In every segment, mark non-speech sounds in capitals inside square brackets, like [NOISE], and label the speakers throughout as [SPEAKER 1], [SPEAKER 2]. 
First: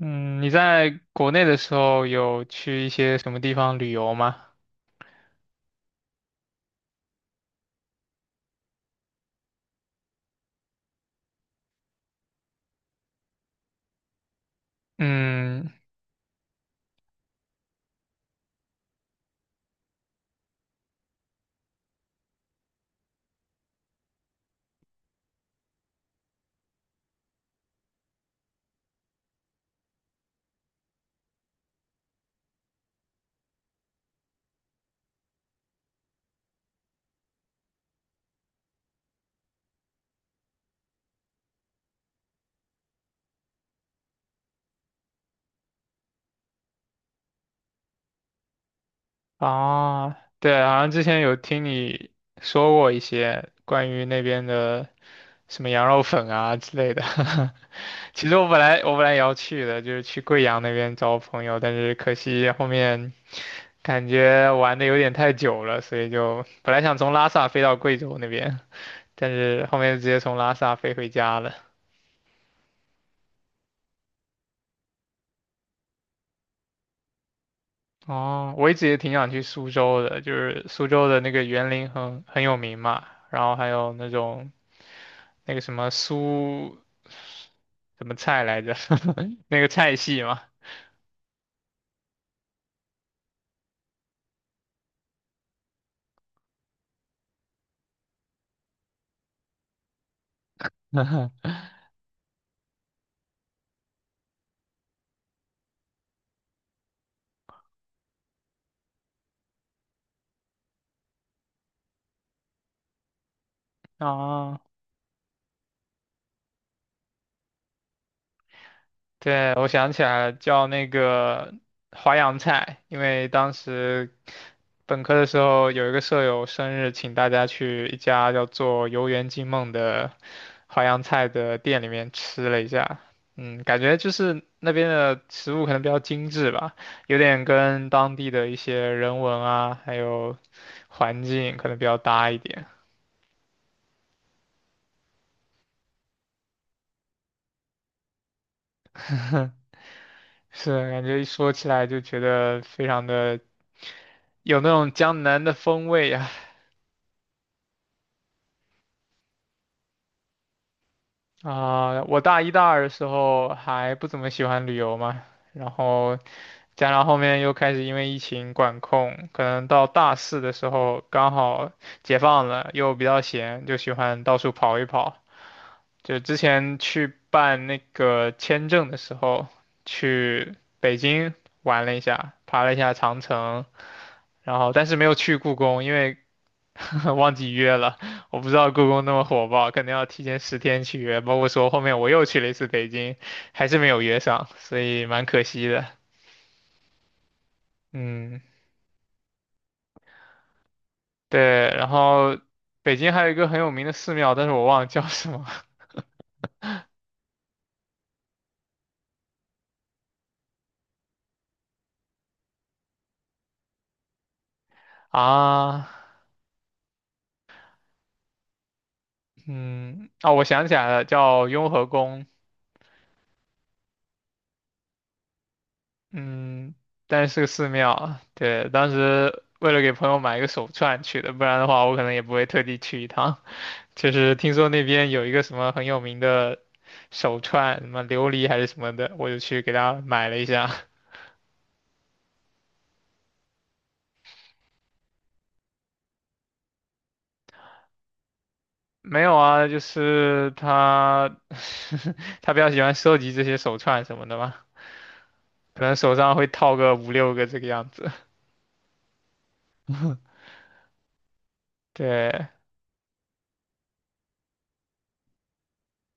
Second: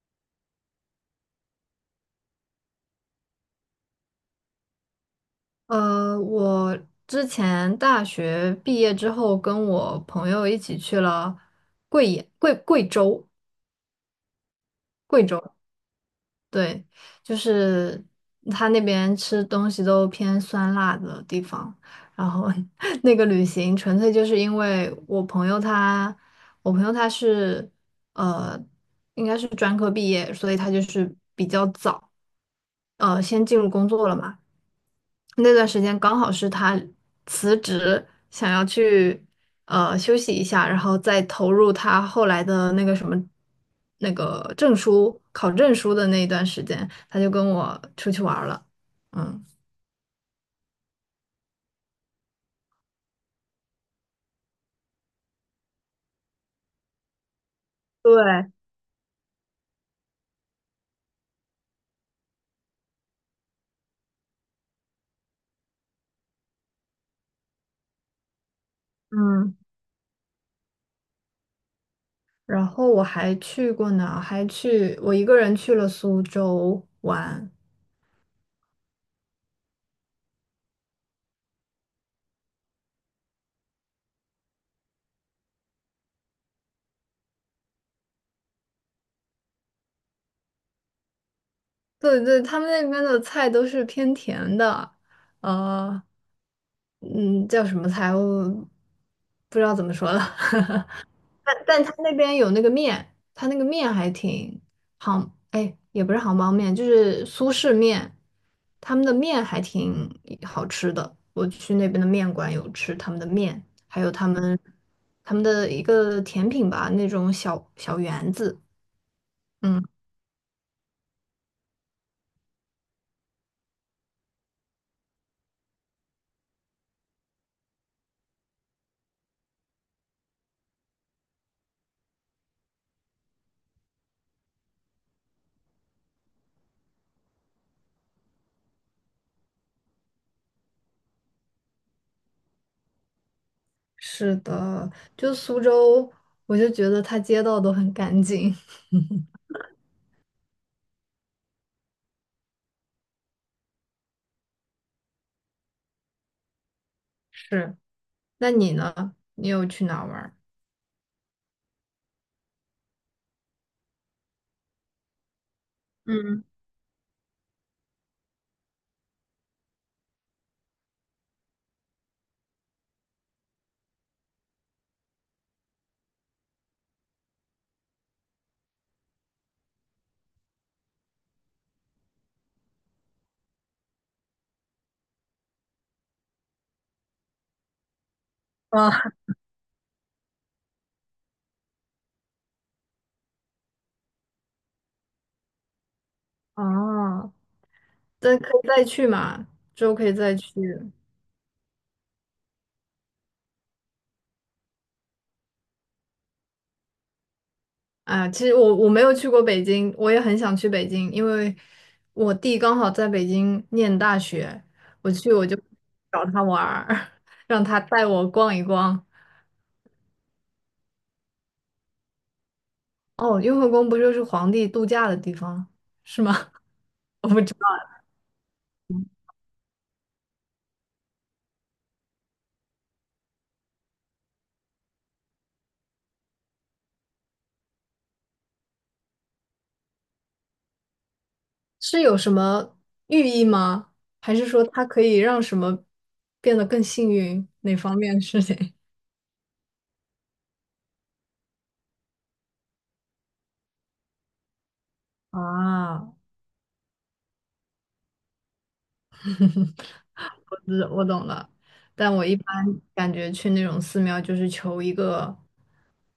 [SPEAKER 1] 嗯，你在国内的时候有去一些什么地方旅游吗？
[SPEAKER 2] 我之前大学毕业之后，跟我朋友一起去了贵野、贵贵州、贵州，
[SPEAKER 1] 嗯，
[SPEAKER 2] 对。就是他那边吃东西都偏酸辣的地方。然后 [LAUGHS] 那个旅行纯粹就是因为我朋友他是呃，应该是专科毕业，所以他就是比较早，先进入工作了嘛。那段时间刚好是他辞职，想要去休息一下，然后再投入他后来的那个什么那个考证书的那一段时间，他就跟我出去玩儿了。嗯。
[SPEAKER 1] 啊，对，好像之前有听你说过一些关于那边的什么羊肉粉啊之类的。[LAUGHS] 其实我
[SPEAKER 2] 对。
[SPEAKER 1] 本来我本来也要去的，就是去贵阳那边找我朋友，但是可惜后面感觉玩的有点太久了，所以就本来想从拉萨飞到贵州那边，但
[SPEAKER 2] 嗯。
[SPEAKER 1] 是后面就直接从拉萨飞回家了。
[SPEAKER 2] 然后我还去过哪还去我一个人去了苏州玩。
[SPEAKER 1] 哦，我一直也挺想去苏州的，就是苏州的那个园林很有名嘛，然后还有那种那个什么苏什么菜来着，[LAUGHS] 那个菜系嘛。
[SPEAKER 2] 对对，他们那边的菜都是偏甜的，呃，嗯，叫什么菜我不知道怎么说了。[LAUGHS] 但
[SPEAKER 1] [LAUGHS]
[SPEAKER 2] 但他那边有那个面，他那个面还挺也不是杭帮面，就是苏式面，他们的面还挺好吃的。我去那边的面馆有吃他们的面，还有
[SPEAKER 1] 啊，
[SPEAKER 2] 他们的一个甜品吧，那种小小圆子。
[SPEAKER 1] 对，我
[SPEAKER 2] 嗯，
[SPEAKER 1] 想起来了，叫那个淮扬菜，因为当时本科的时候有一个舍友生日，请大家去一家叫做"游园惊梦"的淮扬菜的店里面吃了一下。嗯，感觉就是那边的食物可能比较精致吧，有点跟当地的一些人文啊，还有环境可能比较搭一点。
[SPEAKER 2] 是的。就苏州，我就觉得它街道都很干净。[LAUGHS]
[SPEAKER 1] [LAUGHS] 是，感觉一说起来就觉得非常的有那种江南的风味啊。
[SPEAKER 2] 是。那你呢？你有去哪儿玩儿？
[SPEAKER 1] 啊，我大一大二的时候还不怎么喜欢旅游嘛，然后
[SPEAKER 2] 嗯。
[SPEAKER 1] 加上后面又开始因为疫情管控，可能到大四的时候刚好解放了，又比较闲，就喜欢到处跑一跑。就之前去办那个签证的时候，去北京玩了一下，爬了一下长城，然后但是没有去故宫，因为 [LAUGHS] 忘记约了，我不知道故宫那
[SPEAKER 2] 啊。
[SPEAKER 1] 么火爆，可能要提前10天去约。包括说后面我又去了一次北京，还是没有约上，所以蛮可惜的。
[SPEAKER 2] 哦。再
[SPEAKER 1] 嗯，
[SPEAKER 2] 可以再去嘛，之后可以再去。
[SPEAKER 1] 对。然后北京还有一个很有名的寺庙，但是我忘了叫什么
[SPEAKER 2] 啊，其实我没有去过北京，我也很想去北京，因为我弟刚好在北京念大学，
[SPEAKER 1] [LAUGHS]
[SPEAKER 2] 我就
[SPEAKER 1] 啊。
[SPEAKER 2] 找他玩儿，[LAUGHS] 让他带我逛一逛。
[SPEAKER 1] 嗯，哦，我想起来了，叫雍和宫。
[SPEAKER 2] 哦，雍和宫不就是皇帝度假的地方，是吗？
[SPEAKER 1] 嗯，
[SPEAKER 2] [LAUGHS] 我
[SPEAKER 1] 但是
[SPEAKER 2] 不
[SPEAKER 1] 是个
[SPEAKER 2] 知
[SPEAKER 1] 寺庙。对，当时为了给朋友买一个手串去的，不然的话我可能也不会特地去一趟。就是听说那边有一个什么很有名的手串，什么琉璃还是什么的，我就去给他买了一下。[LAUGHS]
[SPEAKER 2] 是有什么寓意吗？还是说它可以让什么变得更幸运？哪方面的事情？
[SPEAKER 1] 没有啊，就是他 [LAUGHS] 他比较喜欢收集这些手串什么的嘛，
[SPEAKER 2] [LAUGHS]
[SPEAKER 1] 可能
[SPEAKER 2] 啊。
[SPEAKER 1] 手上会套个五六个这个样子。
[SPEAKER 2] [LAUGHS] 我懂了。但我一般
[SPEAKER 1] 对，
[SPEAKER 2] 感觉去那种寺庙就是求一个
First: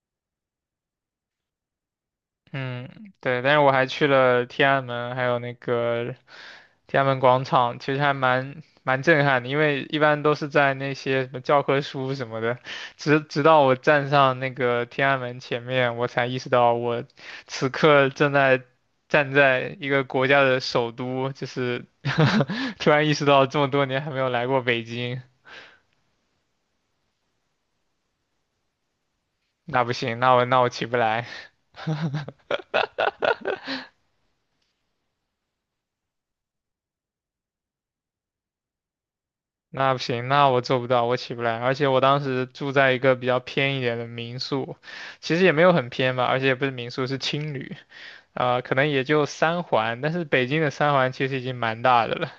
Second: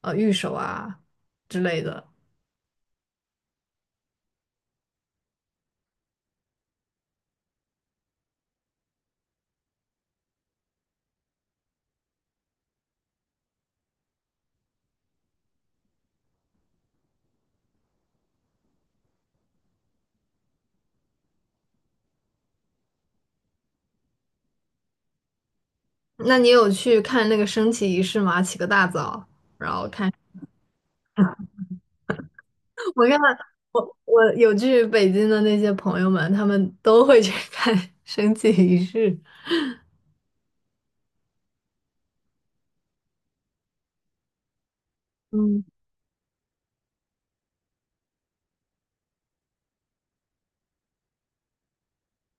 [SPEAKER 2] 御守啊之类的。
[SPEAKER 1] 嗯，对，但是我还去了天安门，还有那个天安门广场，其实还蛮震撼的，因为一般都是在那些什么教科书什么的，直到我站上那个天安门前面，我才意识到我此刻正在站在一个国家的首都，就是 [LAUGHS] 突然意识到这么多年还没有来过北京，
[SPEAKER 2] 那你有去看那个升旗仪式吗？起个大早。
[SPEAKER 1] 那不行，那我起不来。
[SPEAKER 2] [LAUGHS] 我看我我有去北京的那些朋友们，他们都会去看 [LAUGHS] 升旗仪式，
[SPEAKER 1] 那不行，那我做不到，我起不来。而且我当时住在一个比较偏一点的民宿，其实也没
[SPEAKER 2] 嗯，
[SPEAKER 1] 有很偏吧，而且也不是民宿，是青旅，啊、可能也就三环，但是北京的三环其实已经蛮大的了，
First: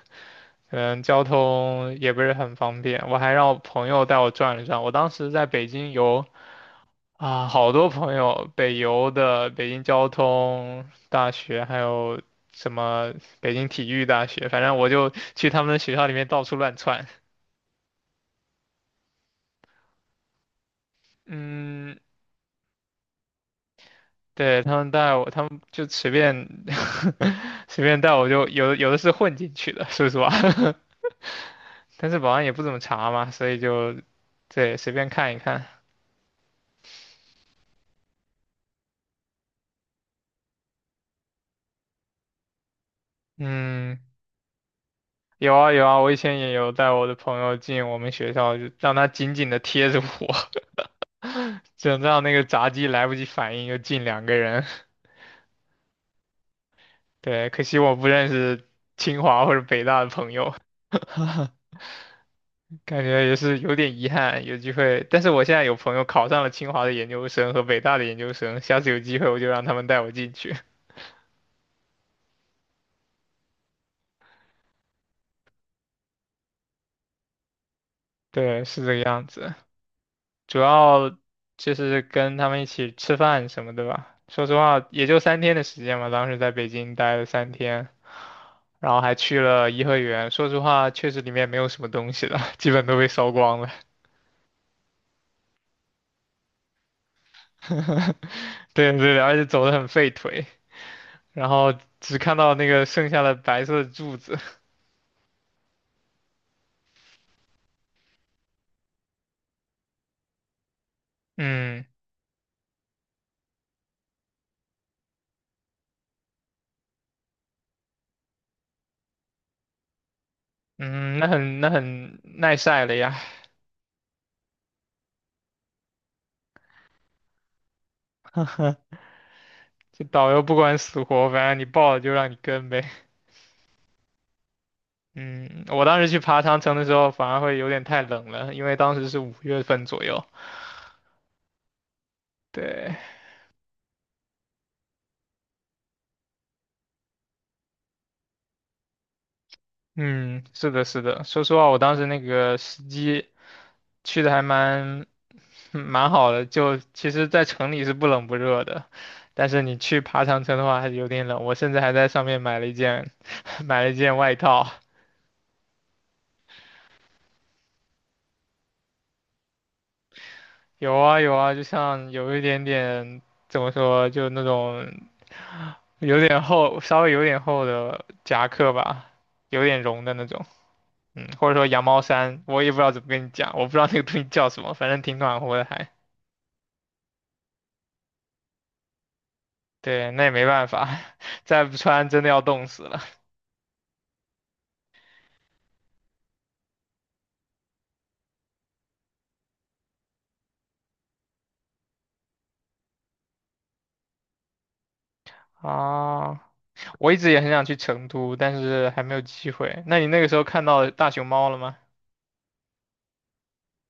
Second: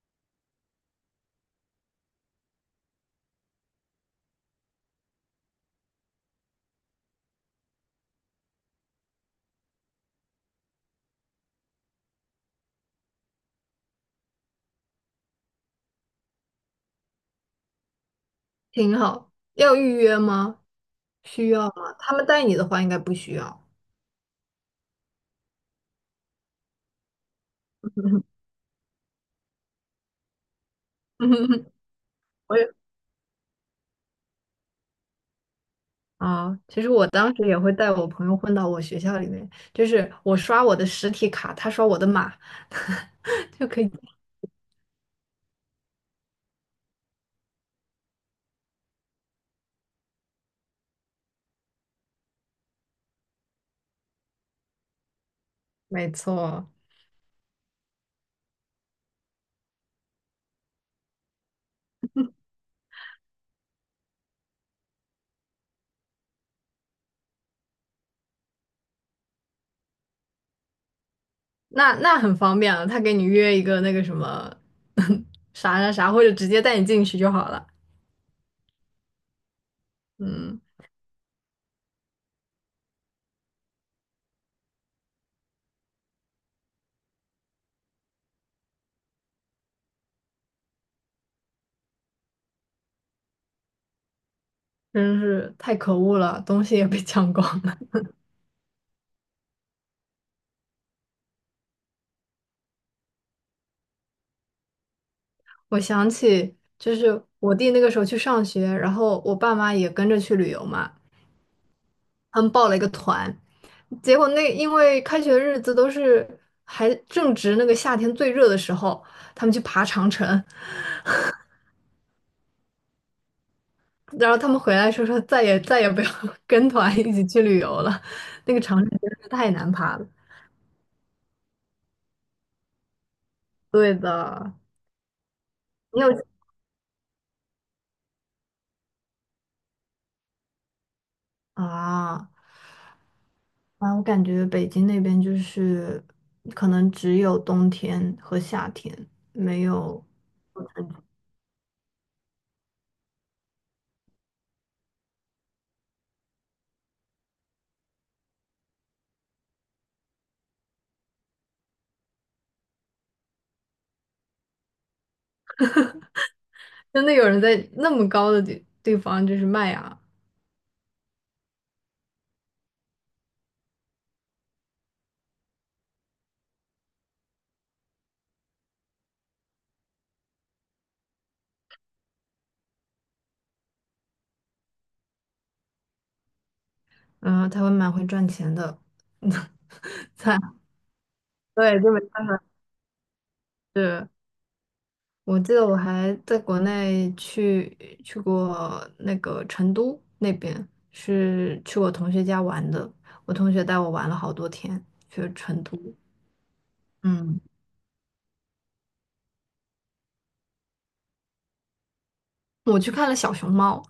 [SPEAKER 1] 嗯，交通也不是很方便。我还让我朋友带我转了转，我当时在北京游啊、好多朋友，北邮的、北京交通大学，还有什么北京体育大学，反正我就去他们的学校里面到处乱窜。
[SPEAKER 2] 挺好。要预约吗？需要吗？
[SPEAKER 1] 嗯，
[SPEAKER 2] 他们带你的话应该不需要。
[SPEAKER 1] 对，他们带我，他们就随便 [LAUGHS] 随便带我就有的是混进去的，说实话，
[SPEAKER 2] [LAUGHS]
[SPEAKER 1] [LAUGHS] 但是保安也
[SPEAKER 2] 我。
[SPEAKER 1] 不怎么查嘛，所以就对随便看一看。
[SPEAKER 2] 啊，其实我当时也会带我朋友混到我学校里面，就是我刷我的实体卡，他刷我的码，[LAUGHS] 就可以。
[SPEAKER 1] 嗯，有啊有啊，我以前也有带我的朋友进我们学校，就让他紧紧的贴着我，[LAUGHS] 就让那个闸机来不及反应就进两个人。
[SPEAKER 2] 没错。
[SPEAKER 1] [LAUGHS] 对，可惜我不认识清华或者北大的朋友。感觉也是有点遗憾，有机会。但是我现在有朋友考上了清华的研究生和北大的研究生，下次有机会我就让他们带我进去。
[SPEAKER 2] 那很方便了，他给你约一个那个什么 [LAUGHS] 啥啥啥，或者直接带你进去就好了。
[SPEAKER 1] [LAUGHS] 对，是这个样子。主
[SPEAKER 2] 嗯。
[SPEAKER 1] 要就是跟他们一起吃饭什么的吧。说实话，也就3天的时间嘛，当时在北京待了三天，然后还去了颐和园。说实话，确实里面没有什么东西了，基本都被烧光了。
[SPEAKER 2] 真是太可恶了，东西也被抢光了。
[SPEAKER 1] [LAUGHS] 对对对，而且走得很费腿，然后只看到那个剩下的白色的柱子。
[SPEAKER 2] 我想起就是我弟那个时候去上学，然后我爸妈也跟着去旅游嘛。
[SPEAKER 1] 嗯。
[SPEAKER 2] 他们报了一个团，结果那因为开学日子还正值那个夏天最热的时候，他们去爬长城，
[SPEAKER 1] 嗯，那很耐晒了呀，
[SPEAKER 2] 然后他们回来说说再也再也不要 [LAUGHS] 跟团一起去旅游了，那个长城
[SPEAKER 1] [LAUGHS]
[SPEAKER 2] 真的是太难爬
[SPEAKER 1] 这
[SPEAKER 2] 了。
[SPEAKER 1] 导游不管死活，反正你报了就让你跟呗。
[SPEAKER 2] 对的。
[SPEAKER 1] 嗯，我当
[SPEAKER 2] 你
[SPEAKER 1] 时
[SPEAKER 2] 有
[SPEAKER 1] 去爬长城的时候，反而会有点太冷了，因为当时是5月份左右。
[SPEAKER 2] 啊
[SPEAKER 1] 对，
[SPEAKER 2] 啊。我感觉北京那边就是可能只有冬天和夏天，没有。
[SPEAKER 1] 嗯，是的，是的。说实话，我当时那个时机去的还蛮 [LAUGHS] 蛮好的，就其实在城里是不冷不热的，但是你去爬长城的话还是有点冷。我甚至还在上面买了一件 [LAUGHS] 买了一件外套。
[SPEAKER 2] 真的有人在那么高的地方就是卖啊。
[SPEAKER 1] 有啊有啊，就像有一点点怎么说，就那种有点厚，稍微有点厚的夹克吧，有点绒的那种，嗯，或者说羊毛衫，我也不知道怎么跟你讲，我不知道那个东西叫什么，反正挺暖和的还。
[SPEAKER 2] 然后台湾蛮会赚钱的，[LAUGHS]
[SPEAKER 1] 对，那也
[SPEAKER 2] 在
[SPEAKER 1] 没办法，[LAUGHS] 再不
[SPEAKER 2] 对，就没
[SPEAKER 1] 穿真
[SPEAKER 2] 办
[SPEAKER 1] 的
[SPEAKER 2] 法。
[SPEAKER 1] 要冻死了
[SPEAKER 2] 是。我记得我还在国内去过那个成都那边，是去我同学家玩的，我同学带我玩了好多天，去成都。
[SPEAKER 1] 啊！我一直
[SPEAKER 2] 嗯，
[SPEAKER 1] 也很想去成都，但是还没有机会。那你那个时候看到大熊猫了吗？
[SPEAKER 2] 我去看了小熊猫，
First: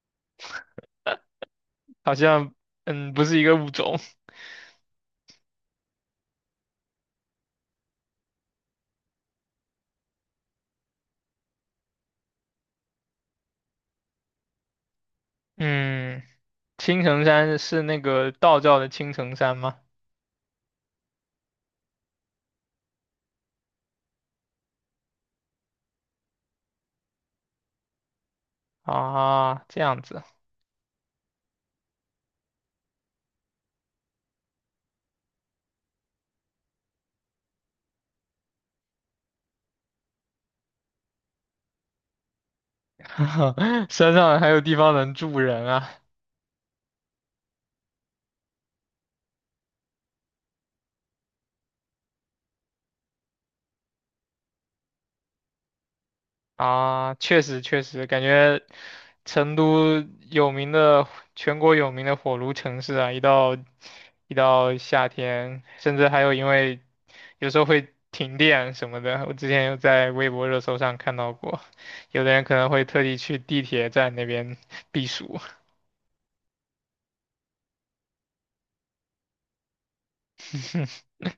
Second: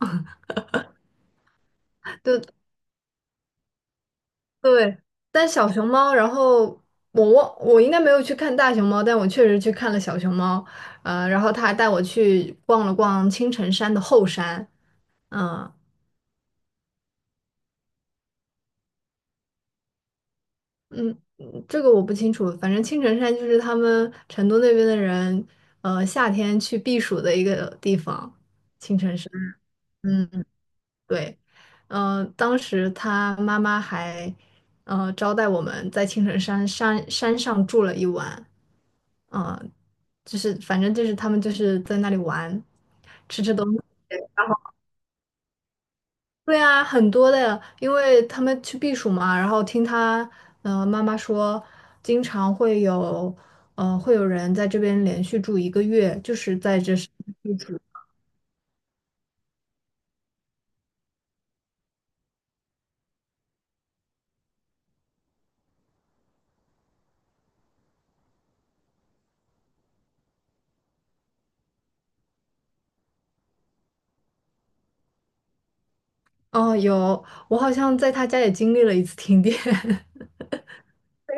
[SPEAKER 1] 好
[SPEAKER 2] [LAUGHS] 对
[SPEAKER 1] 像，嗯，不是一个物种。
[SPEAKER 2] 对。但小熊猫，然后我应该没有去看大熊猫，但我确实去看了小熊猫，然后他还带我去逛了逛青城山的后山。嗯。
[SPEAKER 1] 嗯，青城山是那个道教的青城山吗？
[SPEAKER 2] 嗯，这个我不清楚。反正青城山就是他们成都那边的人，夏天去避暑的一个地方。
[SPEAKER 1] 啊，这样子，
[SPEAKER 2] 嗯嗯。对，当时他妈妈还，招待我们在青城山山上住了一晚，呃，就是反正就是他们就是在那里玩。
[SPEAKER 1] [LAUGHS] 山上还有地方能住人啊！
[SPEAKER 2] 对啊，很多的，因为他们去避暑嘛。然后听他，妈妈说，经常会有，会有人在这边连续住一个月，就是在这是。
[SPEAKER 1] 啊，确实确实，感觉成都有名的，全国有名的火炉城市啊，一到夏天，甚至还有因为有时候会停电什么的，我之前有在微博热搜上看到过，有的人可能会特地去地铁站那边避暑。
[SPEAKER 2] 哦，有。我好像在他家也经历了一次停电，[LAUGHS]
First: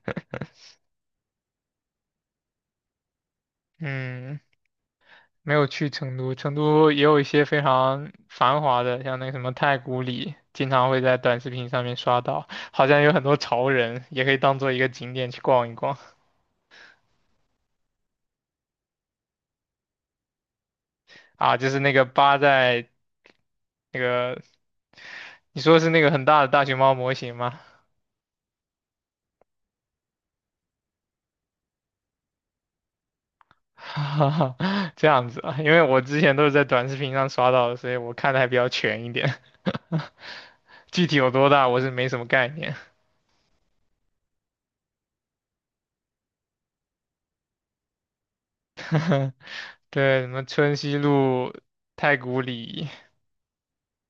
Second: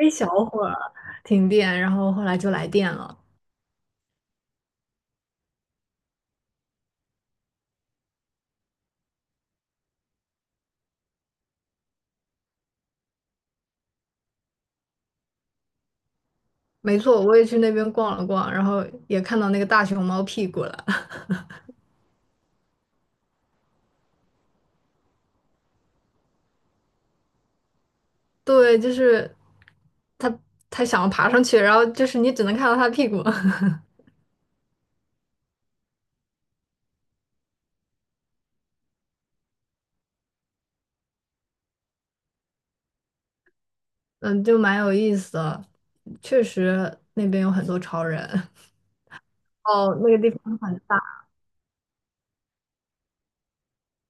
[SPEAKER 2] 一小 会儿停电，然后后来就来电了。
[SPEAKER 1] 嗯，没有去成都，成都也有一些非常繁华的，像那个什么太古里，经常会在短视频上面刷到，好像有很多潮人，也可以当做一个景点去逛一逛
[SPEAKER 2] 没错，我也去那边逛了逛，然后也看到那个大熊猫屁股了。[LAUGHS]
[SPEAKER 1] 啊。就是那个扒在那个，你说是那个很大的大熊猫模型吗？
[SPEAKER 2] 对，就是他，他想要爬上去，然后就是你只能看到他屁股。[LAUGHS]
[SPEAKER 1] [LAUGHS] 这样子啊，因为我之前都是在短视频上刷到的，所以我看的还比较全一点，[LAUGHS] 具体有多大我是没什么概念。
[SPEAKER 2] 嗯，就蛮有意思的。确实，那边有很多潮人。[LAUGHS]
[SPEAKER 1] [LAUGHS]
[SPEAKER 2] 哦，那个
[SPEAKER 1] 对，什
[SPEAKER 2] 地
[SPEAKER 1] 么
[SPEAKER 2] 方
[SPEAKER 1] 春
[SPEAKER 2] 很
[SPEAKER 1] 熙
[SPEAKER 2] 大。
[SPEAKER 1] 路、太古里。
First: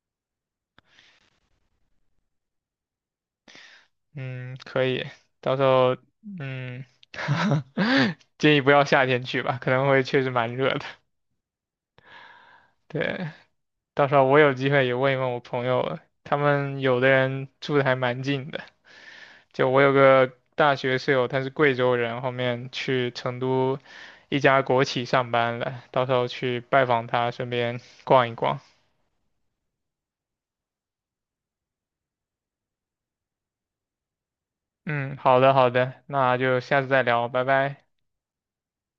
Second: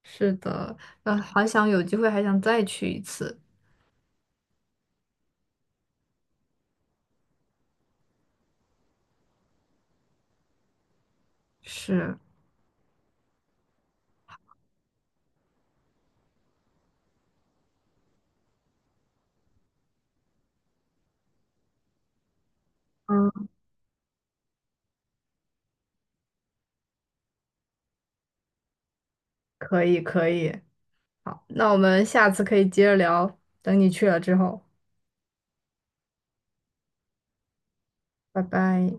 [SPEAKER 2] 是的。好想有机会还想再去一次。
[SPEAKER 1] 嗯，可以，到时候嗯，[LAUGHS] 建议不要夏天去吧，可能会确实蛮热的。
[SPEAKER 2] 是。
[SPEAKER 1] 对，到时候我有机会也问一问我朋友，他们有的人住的还蛮近的。就我有个大学室友，他是贵州人，后面去成
[SPEAKER 2] 嗯，
[SPEAKER 1] 都一家国企上班了，到时候去拜访他，顺便逛一逛。
[SPEAKER 2] 可以，可以。好，那我们下次可以接着聊，等你去了之后，
[SPEAKER 1] 嗯，好的好的，那就下次再聊，拜拜。
[SPEAKER 2] 拜拜。